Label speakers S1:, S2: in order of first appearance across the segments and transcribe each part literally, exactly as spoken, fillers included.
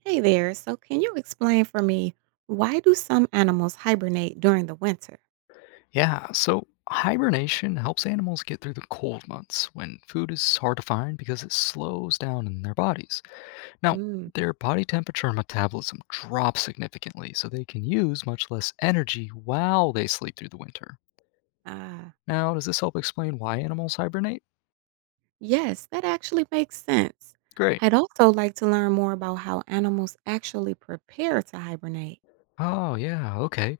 S1: Hey there. So, can you explain for me why do some animals hibernate during the winter?
S2: Yeah, so hibernation helps animals get through the cold months when food is hard to find because it slows down in their bodies. Now,
S1: Mm,
S2: their body temperature and metabolism drop significantly, so they can use much less energy while they sleep through the winter.
S1: ah,
S2: Now, does this help explain why animals hibernate?
S1: yes, that actually makes sense.
S2: Great.
S1: I'd also like to learn more about how animals actually prepare to hibernate.
S2: Oh, yeah, okay.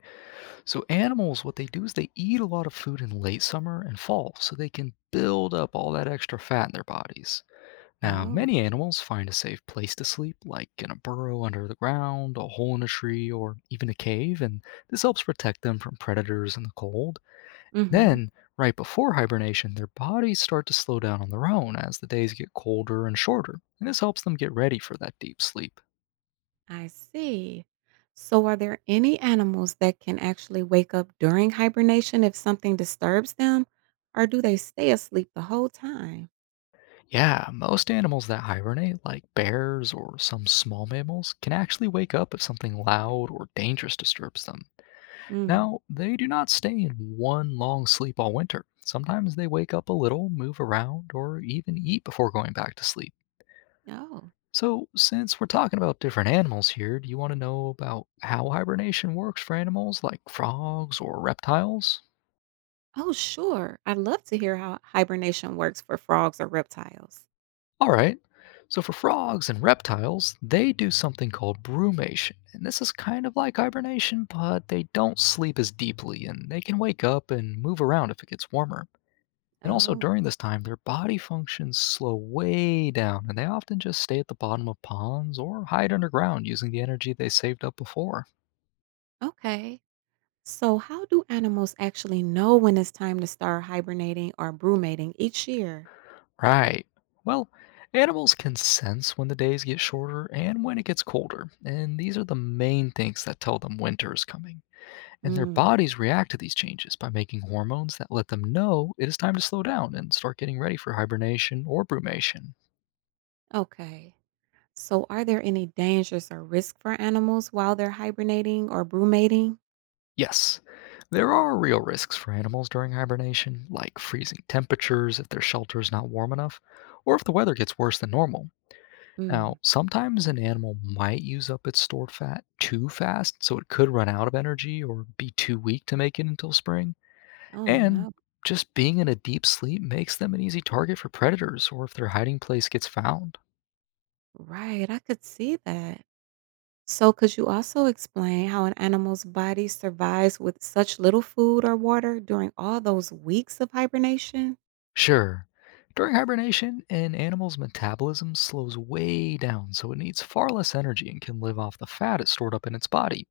S2: So, animals, what they do is they eat a lot of food in late summer and fall so they can build up all that extra fat in their bodies. Now,
S1: Oh,
S2: many animals find a safe place to sleep, like in a burrow under the ground, a hole in a tree, or even a cave, and this helps protect them from predators in the cold.
S1: mm-hmm.
S2: Then, right before hibernation, their bodies start to slow down on their own as the days get colder and shorter, and this helps them get ready for that deep sleep.
S1: I see. So, are there any animals that can actually wake up during hibernation if something disturbs them, or do they stay asleep the whole time?
S2: Yeah, most animals that hibernate, like bears or some small mammals, can actually wake up if something loud or dangerous disturbs them.
S1: Mm,
S2: Now, they do not stay in one long sleep all winter. Sometimes they wake up a little, move around, or even eat before going back to sleep.
S1: no.
S2: So, since we're talking about different animals here, do you want to know about how hibernation works for animals like frogs or reptiles?
S1: Oh, sure. I'd love to hear how hibernation works for frogs or reptiles.
S2: All right. So, for frogs and reptiles, they do something called brumation. And this is kind of like hibernation, but they don't sleep as deeply and they can wake up and move around if it gets warmer. And also
S1: Oh,
S2: during this time, their body functions slow way down, and they often just stay at the bottom of ponds or hide underground using the energy they saved up before.
S1: okay. So, how do animals actually know when it's time to start hibernating or brumating each year?
S2: Right. Well, animals can sense when the days get shorter and when it gets colder, and these are the main things that tell them winter is coming. And their
S1: Mm,
S2: bodies react to these changes by making hormones that let them know it is time to slow down and start getting ready for hibernation or brumation.
S1: okay. So, are there any dangers or risk for animals while they're hibernating or brumating?
S2: Yes, there are real risks for animals during hibernation, like freezing temperatures if their shelter is not warm enough, or if the weather gets worse than normal. Now,
S1: Mm,
S2: sometimes an animal might use up its stored fat too fast, so it could run out of energy or be too weak to make it until spring.
S1: oh,
S2: And
S1: no.
S2: just being in a deep sleep makes them an easy target for predators, or if their hiding place gets found.
S1: Right. I could see that. So, could you also explain how an animal's body survives with such little food or water during all those weeks of hibernation?
S2: Sure. During hibernation, an animal's metabolism slows way down, so it needs far less energy and can live off the fat it's stored up in its body.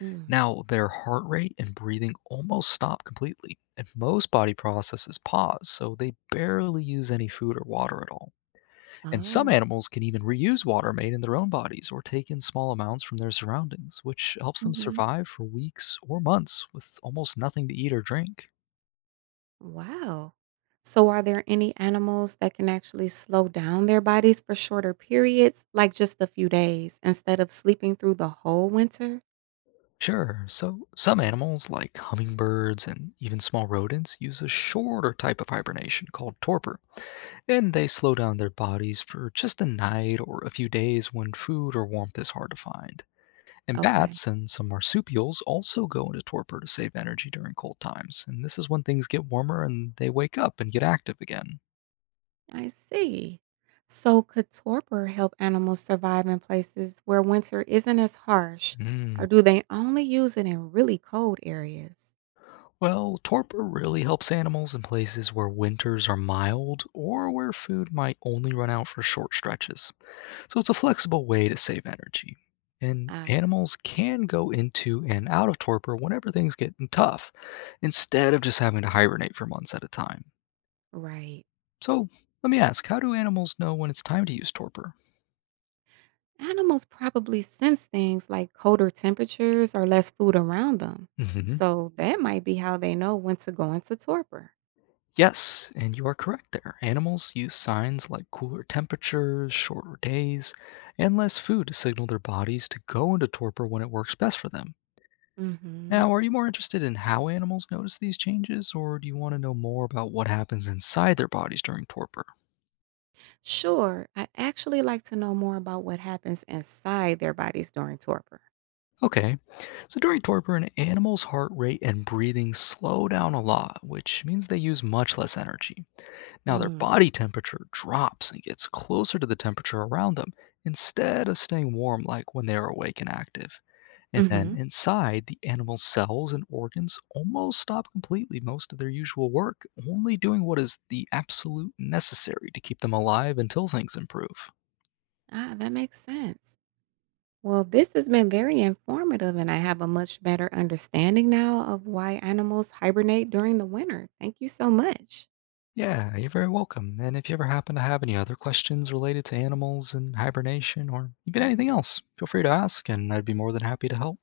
S1: Mm.
S2: Now, their heart rate and breathing almost stop completely, and most body processes pause, so they barely use any food or water at all. And some
S1: Oh,
S2: animals can even reuse water made in their own bodies or take in small amounts from their surroundings, which helps them
S1: hmm,
S2: survive for weeks or months with almost nothing to eat or drink.
S1: wow. So, are there any animals that can actually slow down their bodies for shorter periods, like just a few days, instead of sleeping through the whole winter?
S2: Sure. So some animals, like hummingbirds and even small rodents, use a shorter type of hibernation called torpor, and they slow down their bodies for just a night or a few days when food or warmth is hard to find. And
S1: Okay.
S2: bats and some marsupials also go into torpor to save energy during cold times, and this is when things get warmer and they wake up and get active again.
S1: I see. So, could torpor help animals survive in places where winter isn't as harsh,
S2: Mm.
S1: or do they only use it in really cold areas?
S2: Well, torpor really helps animals in places where winters are mild or where food might only run out for short stretches. So it's a flexible way to save energy. And
S1: Ah,
S2: animals can go into and out of torpor whenever things get tough, instead of just having to hibernate for months at a time.
S1: right.
S2: So let me ask, how do animals know when it's time to use torpor?
S1: Animals probably sense things like colder temperatures or less food around them.
S2: Hmm.
S1: So, that might be how they know when to go into torpor.
S2: Yes, and you are correct there. Animals use signs like cooler temperatures, shorter days, and less food to signal their bodies to go into torpor when it works best for them. Now,
S1: Hmm.
S2: are you more interested in how animals notice these changes, or do you want to know more about what happens inside their bodies during torpor?
S1: Sure, I actually like to know more about what happens inside their bodies during torpor.
S2: Okay, so during torpor, an animal's heart rate and breathing slow down a lot, which means they use much less energy. Now their
S1: Mm.
S2: body temperature drops and gets closer to the temperature around them instead of staying warm like when they are awake and active. And then
S1: Hmm.
S2: inside, the animal's cells and organs almost stop completely most of their usual work, only doing what is the absolute necessary to keep them alive until things improve.
S1: Ah, that makes sense. Well, this has been very informative, and I have a much better understanding now of why animals hibernate during the winter. Thank you so much.
S2: Yeah, you're very welcome. And if you ever happen to have any other questions related to animals and hibernation or even anything else, feel free to ask, and I'd be more than happy to help.